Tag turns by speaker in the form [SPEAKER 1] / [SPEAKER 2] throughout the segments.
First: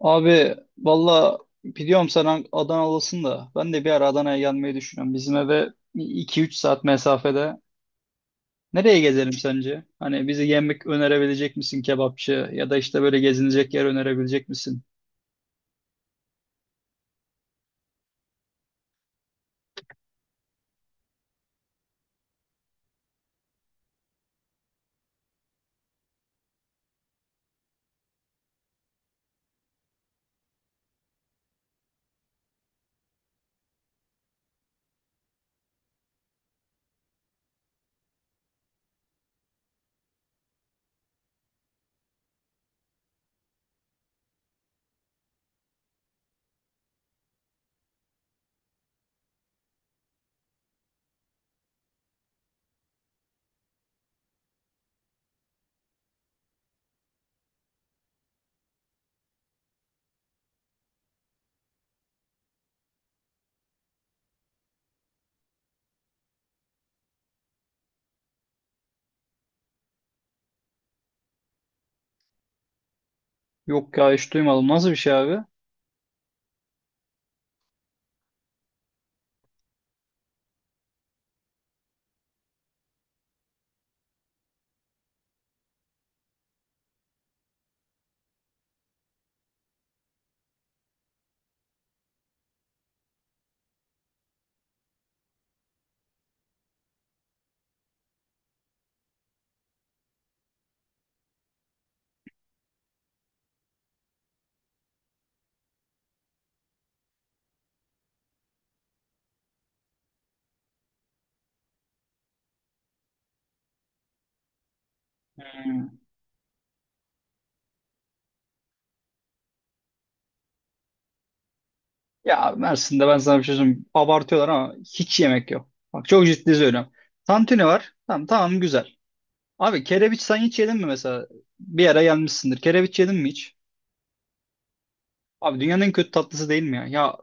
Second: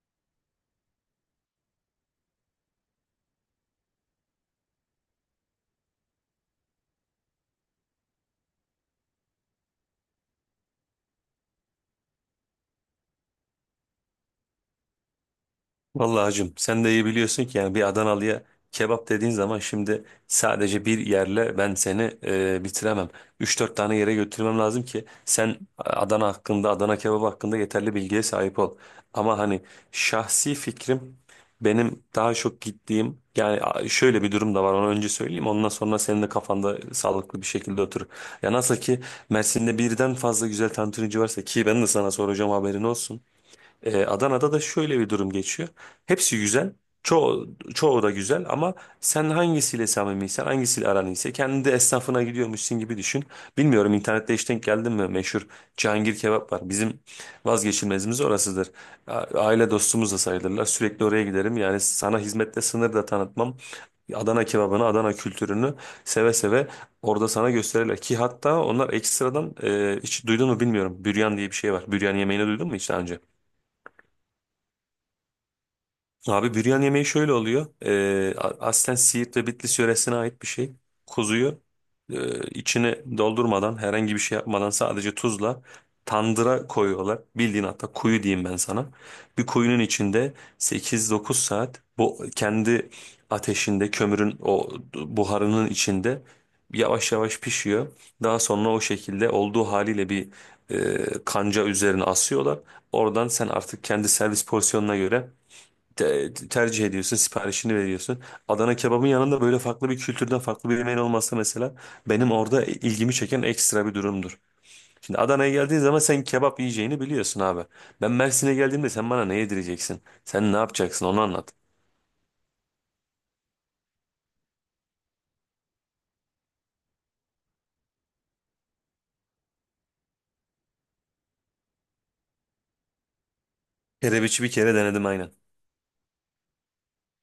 [SPEAKER 1] Abi valla biliyorum sen Adanalısın da ben de bir ara Adana'ya gelmeyi düşünüyorum. Bizim eve iki üç saat mesafede. Nereye gezelim sence? Hani bize yemek önerebilecek misin, kebapçı ya da işte böyle gezinecek yer önerebilecek misin?
[SPEAKER 2] Vallahi hacım sen de iyi biliyorsun ki yani bir Adanalı'ya kebap dediğin zaman şimdi sadece bir yerle ben seni bitiremem. Üç dört tane yere götürmem lazım ki sen Adana hakkında, Adana kebabı hakkında yeterli bilgiye sahip ol. Ama hani şahsi fikrim benim daha çok gittiğim yani şöyle bir durum da var, onu önce söyleyeyim ondan sonra senin de kafanda sağlıklı bir şekilde oturur. Ya nasıl ki Mersin'de birden fazla güzel tantunici varsa ki ben de sana soracağım, haberin olsun. Adana'da da şöyle bir durum geçiyor. Hepsi güzel. Çoğu, çoğu da güzel ama sen hangisiyle samimiysen, hangisiyle aran iyiyse kendi de esnafına gidiyormuşsun gibi düşün. Bilmiyorum, internette hiç denk geldin mi? Meşhur Cihangir kebap var. Bizim vazgeçilmezimiz orasıdır. A- Aile dostumuz da sayılırlar. Sürekli oraya giderim. Yani sana hizmette sınır da tanıtmam. Adana kebabını, Adana kültürünü seve seve orada sana gösterirler. Ki hatta onlar ekstradan hiç duydun mu bilmiyorum. Büryan diye bir şey var. Büryan yemeğini duydun mu hiç daha önce?
[SPEAKER 1] Yok ya, hiç duymadım. Nasıl bir şey abi?
[SPEAKER 2] Abi büryan yemeği şöyle oluyor. Aslen Siirt ve Bitlis yöresine ait bir şey. Kuzuyu içine doldurmadan, herhangi bir şey yapmadan sadece tuzla tandıra koyuyorlar. Bildiğin hatta kuyu diyeyim ben sana. Bir kuyunun içinde 8-9 saat bu kendi ateşinde, kömürün o buharının içinde yavaş yavaş pişiyor. Daha sonra o şekilde olduğu haliyle bir kanca üzerine asıyorlar. Oradan sen artık kendi servis porsiyonuna göre tercih ediyorsun, siparişini veriyorsun. Adana kebabın yanında böyle farklı bir kültürden farklı bir yemeğin olması mesela benim orada ilgimi çeken ekstra bir durumdur. Şimdi Adana'ya geldiğin
[SPEAKER 1] Hmm.
[SPEAKER 2] zaman sen kebap yiyeceğini biliyorsun abi. Ben Mersin'e geldiğimde sen bana ne yedireceksin? Sen ne yapacaksın, onu anlat.
[SPEAKER 1] Ya Mersin'de ben sana bir şey söyleyeyim. Abartıyorlar ama hiç yemek yok. Bak çok ciddi söylüyorum. Tantuni var. Tamam tamam, güzel. Abi kerebiç sen hiç yedin mi mesela? Bir ara gelmişsindir. Kerebiç yedin mi hiç?
[SPEAKER 2] Kerebiçi bir kere denedim, aynen.
[SPEAKER 1] Abi dünyanın en kötü tatlısı değil mi ya? Ya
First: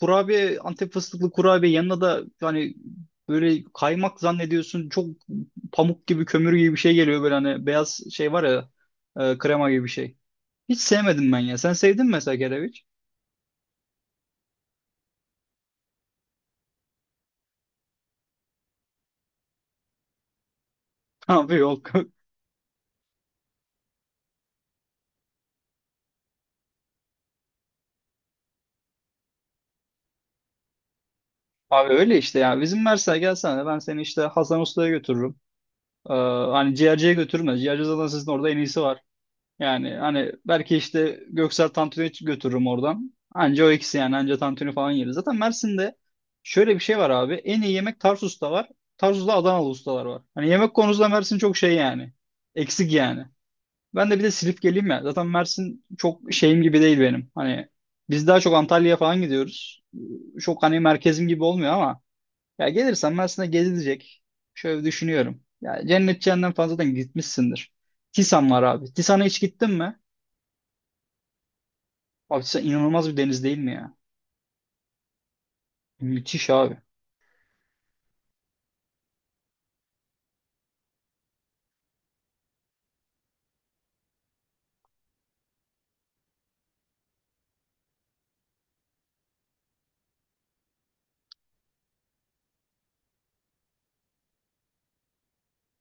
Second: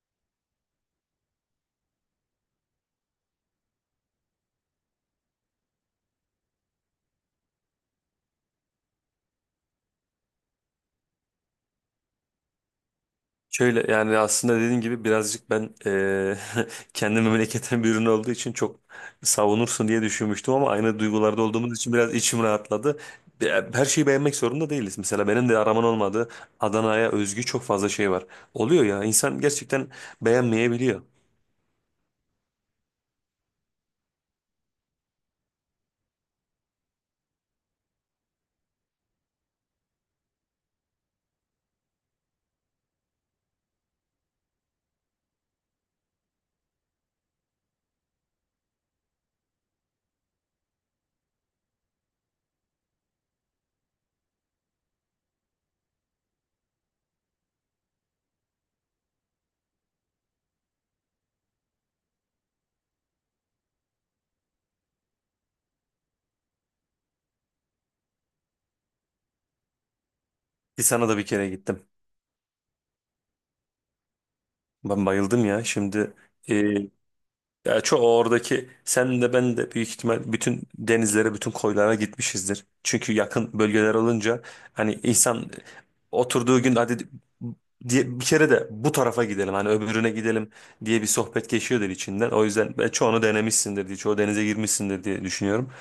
[SPEAKER 1] kurabiye, Antep fıstıklı kurabiye, yanına da hani böyle kaymak zannediyorsun, çok pamuk gibi, kömür gibi bir şey geliyor böyle, hani beyaz şey var ya, krema gibi bir şey. Hiç sevmedim ben ya. Sen sevdin mi mesela kereviç?
[SPEAKER 2] Şöyle, yani aslında dediğin gibi birazcık ben kendi memleketim bir ürün olduğu için çok savunursun diye düşünmüştüm ama aynı duygularda
[SPEAKER 1] Abi
[SPEAKER 2] olduğumuz
[SPEAKER 1] yok.
[SPEAKER 2] için biraz içim rahatladı. Her şeyi beğenmek zorunda değiliz. Mesela benim de araman olmadığı Adana'ya özgü çok fazla şey var. Oluyor ya, insan gerçekten beğenmeyebiliyor.
[SPEAKER 1] Abi öyle işte ya. Bizim Mersin'e gelsene, ben seni işte Hasan Usta'ya götürürüm. Ee, hani ciğerciye götürmez. Ciğerci zaten sizin orada en iyisi var. Yani hani belki işte Göksel tantuniyi götürürüm oradan. Anca o ikisi yani, anca tantuni falan yeriz. Zaten Mersin'de şöyle bir şey var abi. En iyi yemek Tarsus'ta var. Tarsus'ta Adanalı ustalar var. Hani yemek konusunda Mersin çok şey yani. Eksik yani. Ben de bir de Silifke'liyim ya. Zaten Mersin çok şeyim gibi değil benim. Hani biz daha çok Antalya'ya falan gidiyoruz. Çok hani merkezim gibi olmuyor ama ya gelirsen Mersin'e gezilecek. Şöyle düşünüyorum. Ya cennet cehennem falan zaten gitmişsindir. Tisan var abi. Tisan'a hiç gittin mi?
[SPEAKER 2] Ki sana da bir kere gittim.
[SPEAKER 1] Abi Tisan inanılmaz bir deniz değil mi ya?
[SPEAKER 2] Ben bayıldım ya.
[SPEAKER 1] Müthiş abi.
[SPEAKER 2] Ya çoğu oradaki, sen de ben de büyük ihtimal bütün denizlere, bütün koylara gitmişizdir. Çünkü yakın bölgeler olunca hani insan oturduğu gün hadi diye bir kere de bu tarafa gidelim, hani öbürüne gidelim diye bir sohbet geçiyordur içinden. O yüzden ben çoğunu denemişsindir diye, çoğu denize girmişsindir diye düşünüyorum.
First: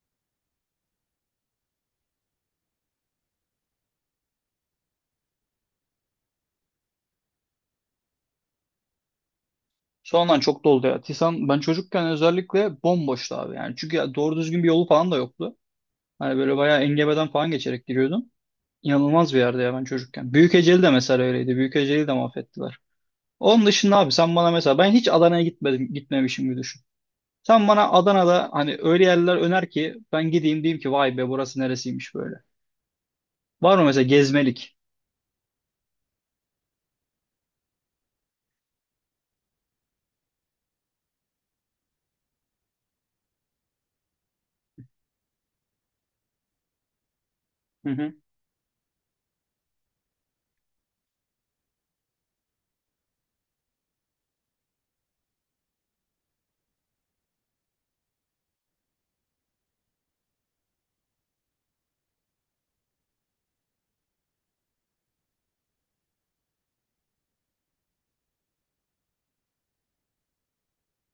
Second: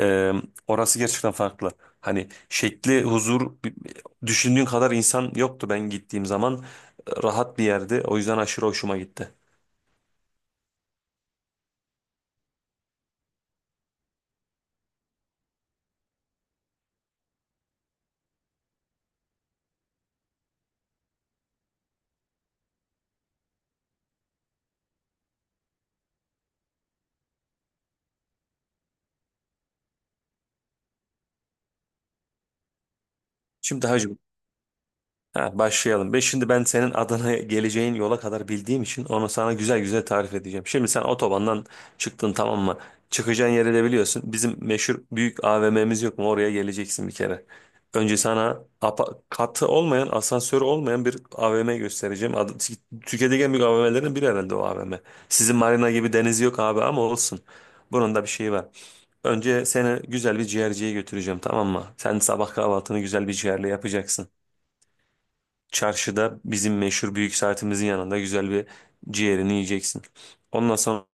[SPEAKER 2] Ee, Orası gerçekten farklı. Hani şekli, huzur, düşündüğün kadar insan yoktu ben gittiğim zaman. Rahat bir yerdi. O yüzden aşırı hoşuma gitti.
[SPEAKER 1] Sonradan çok doldu ya. Tisan ben çocukken özellikle bomboştu abi yani. Çünkü ya doğru düzgün bir yolu falan da yoktu. Hani böyle bayağı engebeden falan geçerek giriyordum. İnanılmaz bir yerde ya ben çocukken. Büyükeceli de mesela öyleydi. Büyükeceli de mahvettiler. Onun dışında abi, sen bana mesela, ben hiç Adana'ya gitmedim, gitmemişim gibi düşün. Sen bana Adana'da hani öyle yerler öner ki ben gideyim diyeyim ki vay be, burası neresiymiş böyle. Var mı
[SPEAKER 2] Şimdi
[SPEAKER 1] mesela
[SPEAKER 2] hacı
[SPEAKER 1] gezmelik?
[SPEAKER 2] Ha, başlayalım. Ve şimdi ben senin Adana'ya geleceğin yola kadar bildiğim için onu sana güzel güzel tarif edeceğim. Şimdi sen otobandan çıktın, tamam mı? Çıkacağın yeri de biliyorsun. Bizim meşhur büyük AVM'miz yok mu? Oraya geleceksin bir kere.
[SPEAKER 1] Hı hı.
[SPEAKER 2] Önce sana katı olmayan, asansörü olmayan bir AVM göstereceğim. Adı, Türkiye'deki en büyük AVM'lerin biri herhalde o AVM. Sizin marina gibi deniz yok abi, ama olsun. Bunun da bir şeyi var. Önce seni güzel bir ciğerciye götüreceğim, tamam mı? Sen sabah kahvaltını güzel bir ciğerle yapacaksın. Çarşıda bizim meşhur büyük saatimizin yanında güzel bir ciğerini yiyeceksin. Ondan sonra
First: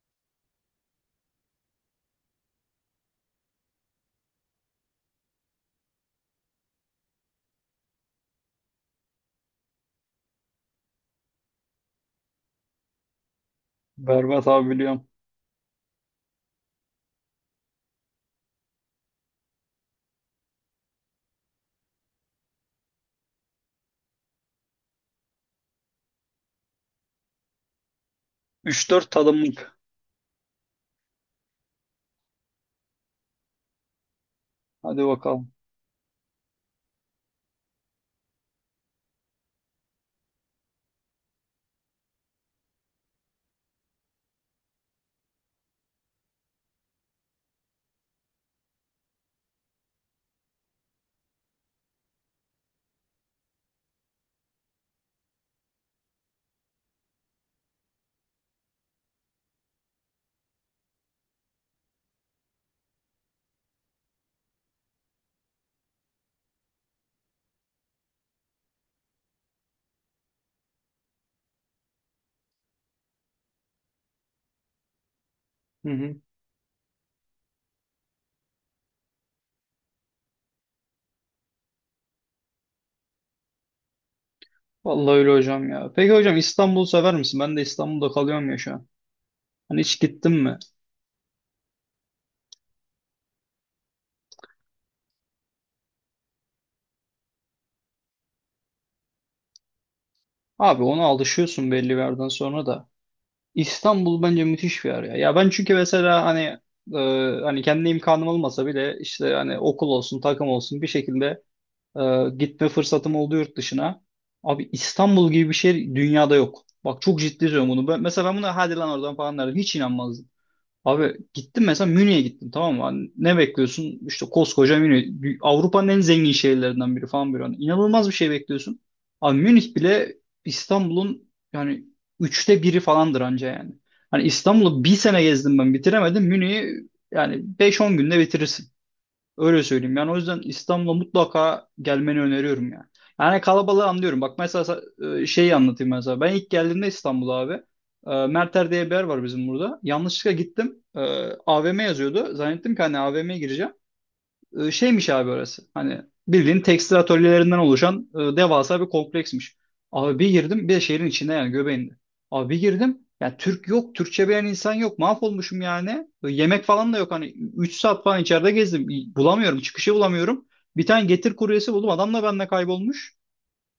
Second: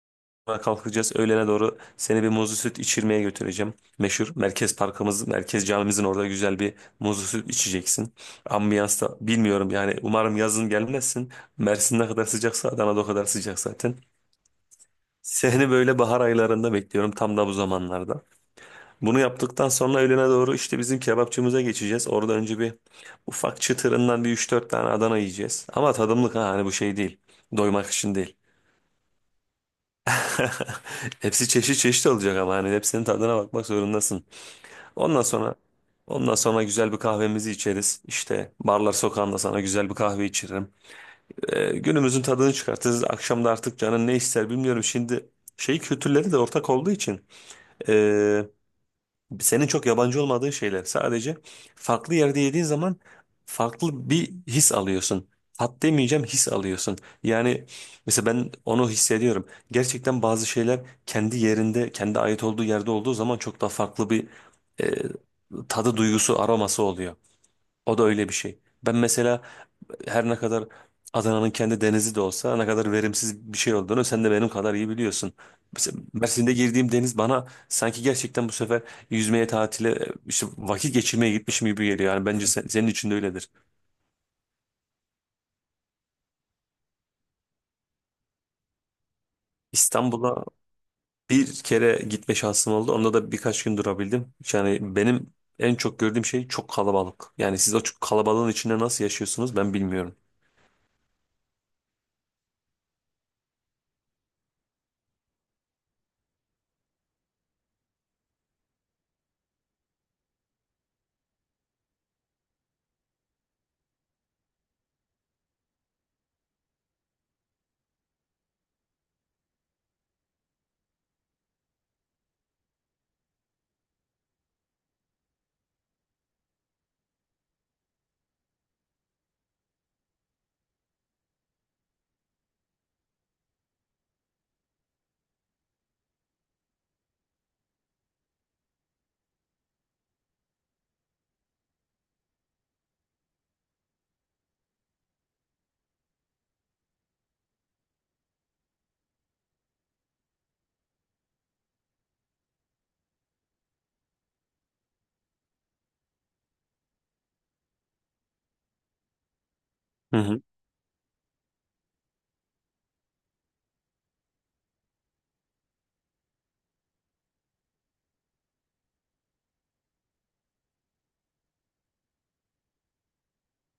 [SPEAKER 2] kalkacağız. Öğlene doğru seni bir muzlu süt içirmeye götüreceğim. Meşhur merkez parkımız, merkez camimizin orada güzel bir muzlu süt içeceksin. Ambiyans da bilmiyorum, yani umarım yazın gelmezsin. Mersin ne kadar sıcaksa Adana'da o kadar sıcak zaten.
[SPEAKER 1] Berbat abi, biliyorum.
[SPEAKER 2] Seni böyle bahar aylarında bekliyorum, tam da bu zamanlarda. Bunu yaptıktan sonra öğlene doğru işte bizim kebapçımıza geçeceğiz. Orada önce bir ufak çıtırından bir üç dört tane Adana yiyeceğiz. Ama tadımlık, ha, hani bu şey değil. Doymak için değil.
[SPEAKER 1] Üç dört tadımlık.
[SPEAKER 2] Hepsi çeşit çeşit olacak ama hani hepsinin tadına bakmak zorundasın.
[SPEAKER 1] Hadi
[SPEAKER 2] Ondan
[SPEAKER 1] bakalım.
[SPEAKER 2] sonra ondan sonra güzel bir kahvemizi içeriz. İşte barlar sokağında sana güzel bir kahve içiririm. Günümüzün tadını çıkartırız. Akşam da artık canın ne ister bilmiyorum. Şimdi şey kültürleri de ortak olduğu için, ee, senin çok yabancı olmadığın şeyler. Sadece farklı yerde yediğin zaman farklı bir his alıyorsun. Tat demeyeceğim, his alıyorsun. Yani mesela ben onu hissediyorum. Gerçekten bazı şeyler kendi yerinde, kendi ait olduğu yerde olduğu zaman çok daha farklı bir e, tadı, duygusu, aroması oluyor. O da öyle bir şey. Ben mesela her ne kadar Adana'nın kendi denizi de olsa ne kadar verimsiz bir şey olduğunu sen de benim kadar iyi biliyorsun.
[SPEAKER 1] Hı
[SPEAKER 2] Mesela
[SPEAKER 1] hı.
[SPEAKER 2] Mersin'de girdiğim deniz bana sanki gerçekten bu sefer yüzmeye, tatile, işte vakit geçirmeye gitmişim gibi geliyor. Yani bence senin için de öyledir.
[SPEAKER 1] Vallahi öyle hocam ya. Peki hocam, İstanbul'u sever misin? Ben de İstanbul'da kalıyorum ya şu an. Hani hiç gittin
[SPEAKER 2] İstanbul'a
[SPEAKER 1] mi?
[SPEAKER 2] bir kere gitme şansım oldu. Onda da birkaç gün durabildim. Yani benim en çok gördüğüm şey çok kalabalık. Yani siz o çok kalabalığın içinde nasıl yaşıyorsunuz ben bilmiyorum.
[SPEAKER 1] Abi ona alışıyorsun belli bir yerden sonra da. İstanbul bence müthiş bir yer ya. Ya ben çünkü mesela hani e, hani kendi imkanım olmasa bile işte hani okul olsun, takım olsun, bir şekilde gitme fırsatım oldu yurt dışına. Abi İstanbul gibi bir şey dünyada yok. Bak çok ciddi söylüyorum bunu. Ben, mesela ben buna hadi lan oradan falan derdim. Hiç inanmazdım. Abi gittim, mesela Münih'e gittim, tamam mı? Hani ne bekliyorsun? İşte koskoca Münih. Avrupa'nın en zengin şehirlerinden biri falan böyle. Hani inanılmaz bir şey bekliyorsun. Abi Münih bile İstanbul'un yani üçte biri falandır anca yani. Hani İstanbul'u bir sene gezdim, ben bitiremedim. Münih'i yani beş on günde bitirirsin. Öyle söyleyeyim. Yani o yüzden İstanbul'a mutlaka gelmeni öneriyorum yani. Yani kalabalığı anlıyorum. Bak mesela şeyi anlatayım mesela. Ben ilk geldiğimde İstanbul'a abi, Merter diye bir yer var bizim burada. Yanlışlıkla gittim. E, AVM yazıyordu. Zannettim ki hani AVM'ye gireceğim. E, şeymiş abi orası. Hani bildiğin tekstil atölyelerinden oluşan devasa bir kompleksmiş.
[SPEAKER 2] Hı
[SPEAKER 1] Abi bir
[SPEAKER 2] hı.
[SPEAKER 1] girdim, bir de şehrin içinde yani, göbeğinde. Abi bir girdim yani, Türk yok, Türkçe bilen insan yok. Mahvolmuşum yani. Yemek falan da yok, hani 3 saat falan içeride gezdim. Bulamıyorum, çıkışı bulamıyorum. Bir tane Getir kuryesi buldum. Adam da benimle kaybolmuş.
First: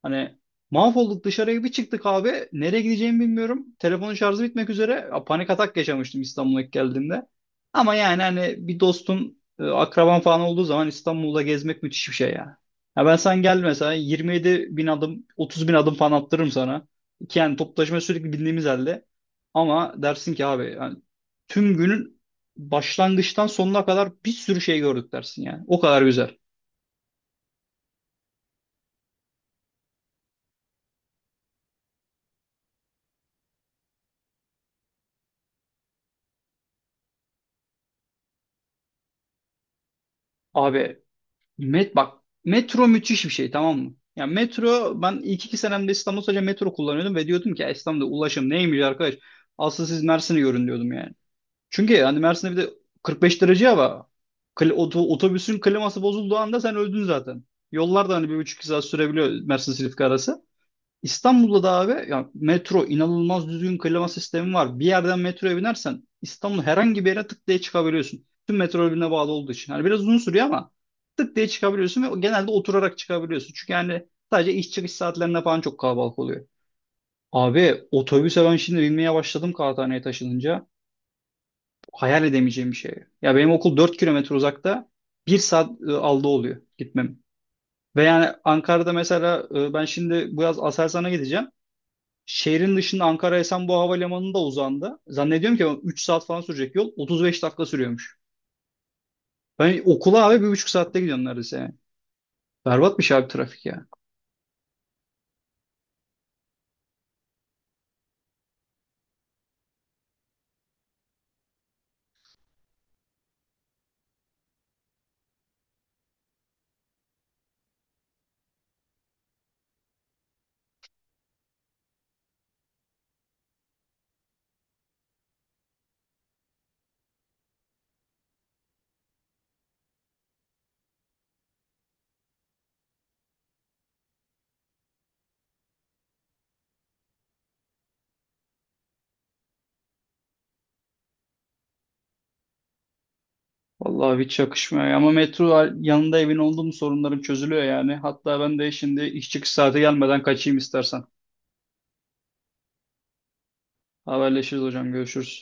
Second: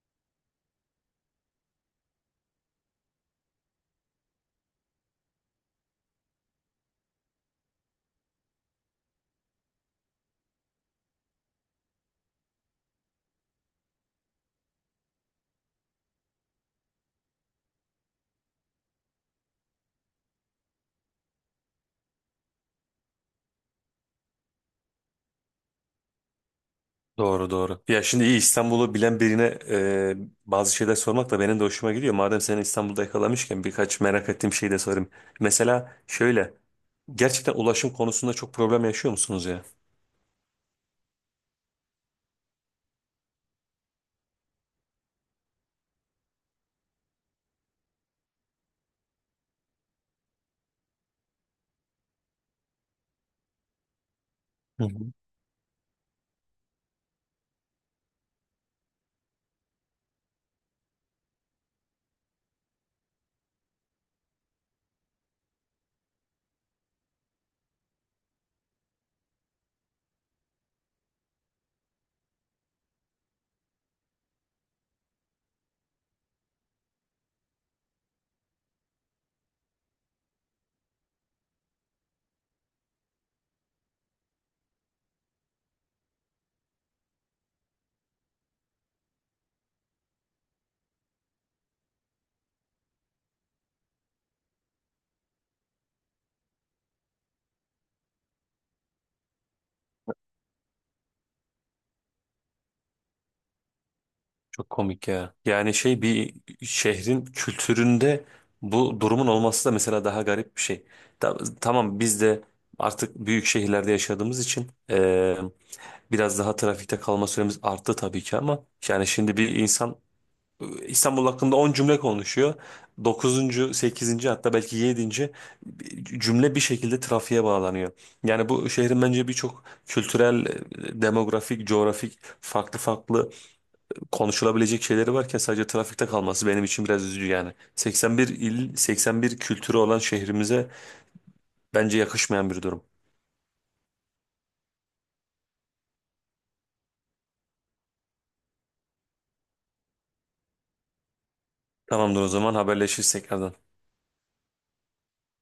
[SPEAKER 1] Hani mahvolduk, dışarıya bir çıktık abi. Nereye gideceğimi bilmiyorum. Telefonun şarjı bitmek üzere. Ya, panik atak yaşamıştım İstanbul'a ilk geldiğimde. Ama yani hani bir dostun, akraban falan olduğu zaman İstanbul'da gezmek müthiş bir şey ya. Ya ben, sen gel mesela, 27 bin adım, 30 bin adım falan attırırım sana. Ki yani toplu taşıma sürekli bindiğimiz halde. Ama dersin ki abi yani tüm günün başlangıçtan sonuna kadar bir sürü şey gördük dersin yani. O kadar güzel.
[SPEAKER 2] Doğru doğru. Ya şimdi iyi İstanbul'u bilen birine e, bazı şeyler sormak da benim de hoşuma gidiyor. Madem seni İstanbul'da yakalamışken birkaç merak ettiğim şeyi de sorayım. Mesela şöyle, gerçekten ulaşım konusunda çok problem yaşıyor musunuz ya?
[SPEAKER 1] Abi bak, metro müthiş bir şey, tamam mı? Ya metro, ben ilk iki senemde İstanbul sadece metro kullanıyordum ve diyordum ki "Ya İstanbul'da ulaşım neymiş arkadaş? Asıl siz Mersin'i görün" diyordum yani. Çünkü hani Mersin'de bir de 45 derece hava.
[SPEAKER 2] Hı hı.
[SPEAKER 1] Otobüsün kliması bozulduğu anda sen öldün zaten. Yollar da hani bir buçuk iki saat sürebiliyor Mersin Silifke arası. İstanbul'da da abi ya, metro inanılmaz düzgün, klima sistemi var. Bir yerden metroya binersen İstanbul, herhangi bir yere tık diye çıkabiliyorsun. Tüm metro birbirine bağlı olduğu için. Yani biraz uzun sürüyor ama tık diye çıkabiliyorsun ve genelde oturarak çıkabiliyorsun. Çünkü yani sadece iş çıkış saatlerinde falan çok kalabalık oluyor. Abi otobüse ben şimdi binmeye başladım Kağıthane'ye taşınınca. Hayal edemeyeceğim bir şey. Ya benim okul 4 kilometre uzakta. Bir saat aldı oluyor gitmem. Ve yani Ankara'da mesela ben şimdi bu yaz Aselsan'a gideceğim. Şehrin dışında Ankara Esenboğa Havalimanı'nda uzandı. Zannediyorum ki 3 saat falan sürecek yol. 35 dakika sürüyormuş. Ben okula abi 1,5 saatte gidiyorum neredeyse yani. Berbatmış abi trafik ya.
[SPEAKER 2] Çok komik ya. Yani şey, bir şehrin kültüründe bu durumun olması da mesela daha garip bir şey. Tamam, biz de artık büyük şehirlerde yaşadığımız için biraz daha trafikte kalma süremiz arttı tabii ki, ama yani şimdi bir insan İstanbul hakkında 10 cümle konuşuyor, dokuzuncu, sekizinci hatta belki 7. cümle bir şekilde trafiğe bağlanıyor. Yani bu şehrin bence birçok kültürel, demografik, coğrafik, farklı farklı konuşulabilecek şeyleri varken sadece trafikte kalması benim için biraz üzücü yani. 81 il, 81 kültürü olan şehrimize bence yakışmayan bir durum.
[SPEAKER 1] Vallahi hiç yakışmıyor ya. Ama metro yanında evin olduğum sorunlarım çözülüyor yani. Hatta ben de şimdi iş çıkış saati gelmeden kaçayım istersen.
[SPEAKER 2] Tamamdır, o zaman haberleşiriz tekrardan.
[SPEAKER 1] Haberleşiriz hocam, görüşürüz.